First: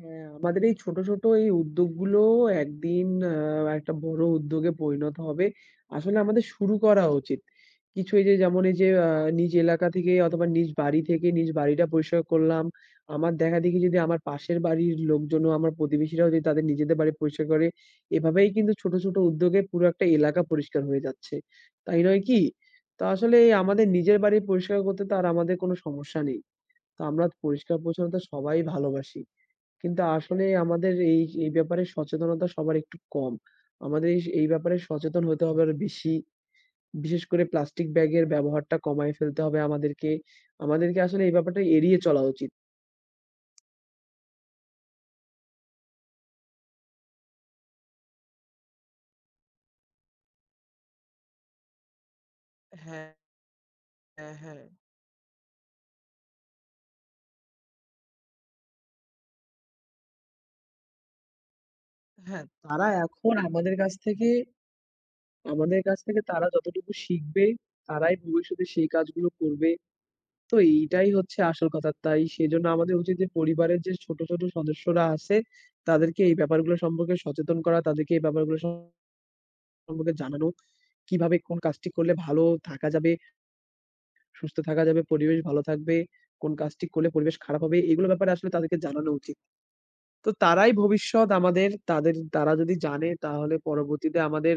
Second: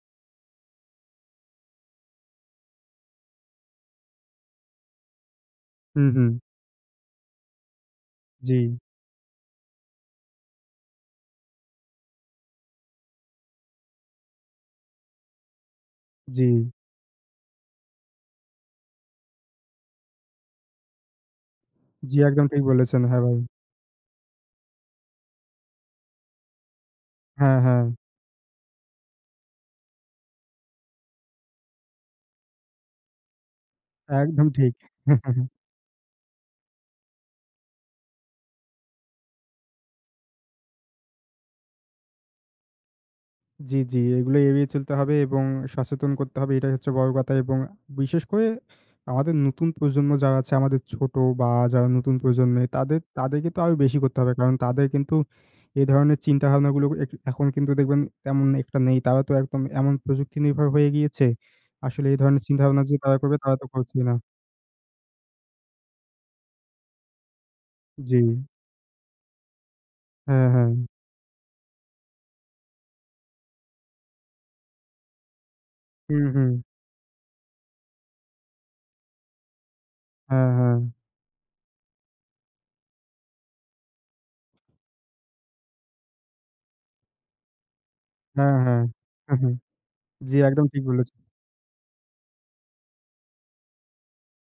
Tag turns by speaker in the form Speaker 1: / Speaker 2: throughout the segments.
Speaker 1: হ্যাঁ, আমাদের এই ছোট, ছোট এই উদ্যোগ গুলোও একদিন আ একটা বড় উদ্যোগে পরিণত হবে।
Speaker 2: হুম,
Speaker 1: আসলে
Speaker 2: হুম।
Speaker 1: আমাদের শুরু করা উচিত। কিছু এই যে যেমন এই
Speaker 2: জি।
Speaker 1: যে আ নিজ এলাকা থেকে অথবা নিজ বাড়ি থেকে নিজ বাড়িটা পরিষ্কার করলাম। আমার দেখা দেখি যদি আমার পাশের বাড়ির লোকজনও, আমার প্রতিবেশীরাও যদি তাদের
Speaker 2: জি।
Speaker 1: নিজেদের বাড়ি পরিষ্কার করে, এভাবেই কিন্তু ছোট, ছোট উদ্যোগে পুরো একটা এলাকা পরিষ্কার হয়ে যাচ্ছে। তাই
Speaker 2: জি
Speaker 1: নয় কি?
Speaker 2: একদম ঠিক বলেছেন,
Speaker 1: তো
Speaker 2: হ্যাঁ ভাই।
Speaker 1: আসলে আমাদের নিজের বাড়ি পরিষ্কার করতে তো আর আমাদের কোন সমস্যা নেই। তো আমরা
Speaker 2: হ্যাঁ, হ্যাঁ।
Speaker 1: পরিষ্কার-পরিচ্ছন্নতা সবাই ভালোবাসি। কিন্তু আসলে আমাদের এই, এই ব্যাপারে সচেতনতা সবার একটু কম। আমাদের এই
Speaker 2: একদম ঠিক।
Speaker 1: ব্যাপারে সচেতন হতে হবে আরও বেশি। বিশেষ করে প্লাস্টিক ব্যাগের ব্যবহারটা কমায় ফেলতে হবে আমাদেরকে। আমাদেরকে আসলে এই ব্যাপারটা এড়িয়ে চলা উচিত।
Speaker 2: জি, জি এগুলো এড়িয়ে চলতে হবে, এবং সচেতন করতে হবে এটাই হচ্ছে বড় কথা এবং বিশেষ করে আমাদের নতুন প্রজন্ম যারা আছে, আমাদের ছোট বা যারা নতুন প্রজন্মের তাদের
Speaker 1: হ্যাঁ,
Speaker 2: তাদেরকে তো আরও বেশি করতে
Speaker 1: হ্যা,
Speaker 2: হবে। কারণ
Speaker 1: হ্যাঁ।
Speaker 2: তাদের কিন্তু এই ধরনের চিন্তাভাবনা গুলো এক এখন কিন্তু দেখবেন তেমন একটা নেই। তারা তো একদম এমন প্রযুক্তিনির্ভর হয়ে গিয়েছে। আসলে এই ধরনের
Speaker 1: হ্যাঁ,
Speaker 2: চিন্তাভাবনা
Speaker 1: তারা
Speaker 2: যে তারা
Speaker 1: এখন
Speaker 2: করবে তারা তো
Speaker 1: আমাদের কাছ
Speaker 2: করছে না।
Speaker 1: থেকে, আমাদের কাছ থেকে তারা যতটুকু শিখবে, তারাই
Speaker 2: জি।
Speaker 1: ভবিষ্যতে সেই কাজগুলো করবে।
Speaker 2: হ্যাঁ,
Speaker 1: তো
Speaker 2: হ্যাঁ।
Speaker 1: এইটাই হচ্ছে আসল কথা। তাই সেজন্য আমাদের উচিত যে পরিবারের যে ছোট, ছোট সদস্যরা আছে, তাদেরকে
Speaker 2: হুম,
Speaker 1: এই
Speaker 2: হুম।
Speaker 1: ব্যাপারগুলো সম্পর্কে সচেতন করা। তাদেরকে এই ব্যাপারগুলো সম্পর্কে জানানো,
Speaker 2: হ্যাঁ, হ্যাঁ।
Speaker 1: কিভাবে কোন কাজটি করলে ভালো থাকা যাবে, সুস্থ থাকা যাবে, পরিবেশ ভালো থাকবে, কোন কাজটি করলে পরিবেশ খারাপ হবে। এগুলো ব্যাপারে আসলে
Speaker 2: হ্যাঁ,
Speaker 1: তাদেরকে
Speaker 2: হ্যাঁ।
Speaker 1: জানানো
Speaker 2: হুম,
Speaker 1: উচিত।
Speaker 2: হুম।
Speaker 1: তো
Speaker 2: জি একদম
Speaker 1: তারাই
Speaker 2: ঠিক বলেছেন।
Speaker 1: ভবিষ্যৎ আমাদের। তাদের তারা যদি জানে তাহলে পরবর্তীতে আমাদের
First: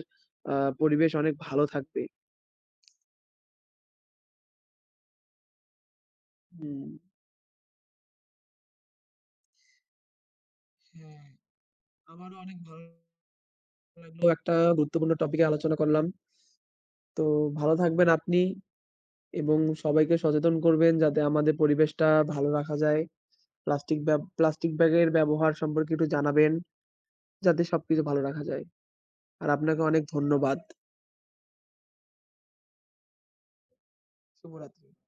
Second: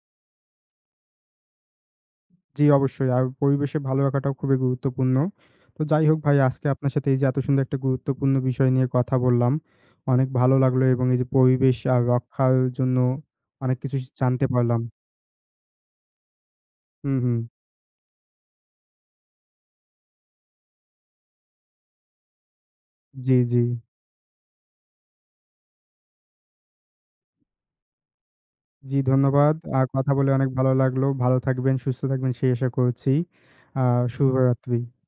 Speaker 1: আ পরিবেশ অনেক ভালো থাকবে।
Speaker 2: জি অবশ্যই আর পরিবেশের ভালো রাখাটাও খুবই গুরুত্বপূর্ণ। তো যাই হোক ভাই আজকে
Speaker 1: হুম।
Speaker 2: আপনার সাথে এই যে এত সুন্দর একটা গুরুত্বপূর্ণ বিষয় নিয়ে কথা বললাম, অনেক ভালো লাগলো এবং এই
Speaker 1: হ্যাঁ,
Speaker 2: যে পরিবেশ আ
Speaker 1: আবারও
Speaker 2: রক্ষার
Speaker 1: অনেক ভালো
Speaker 2: জন্য অনেক কিছু শি
Speaker 1: লাগলো
Speaker 2: জানতে
Speaker 1: একটা
Speaker 2: পারলাম।
Speaker 1: গুরুত্বপূর্ণ টপিক নিয়ে আলোচনা করলাম।
Speaker 2: হুম,
Speaker 1: তো
Speaker 2: হু।
Speaker 1: ভালো থাকবেন আপনি, এবং সবাইকে সচেতন করবেন যাতে আমাদের পরিবেশটা ভালো রাখা যায়।
Speaker 2: জি, জি।
Speaker 1: প্লাস্টিক ব্যা প্লাস্টিক ব্যাগের ব্যবহার সম্পর্কে একটু জানাবেন, যাতে সবকিছু ভালো রাখা যায়।
Speaker 2: জি
Speaker 1: আর
Speaker 2: ধন্যবাদ। আ
Speaker 1: আপনাকে অনেক
Speaker 2: কথা বলে অনেক
Speaker 1: ধন্যবাদ।
Speaker 2: ভালো লাগলো। ভালো থাকবেন, সুস্থ থাকবেন সেই আশা করছি। আ শুভরাত্রি।
Speaker 1: শুভরাত্রি।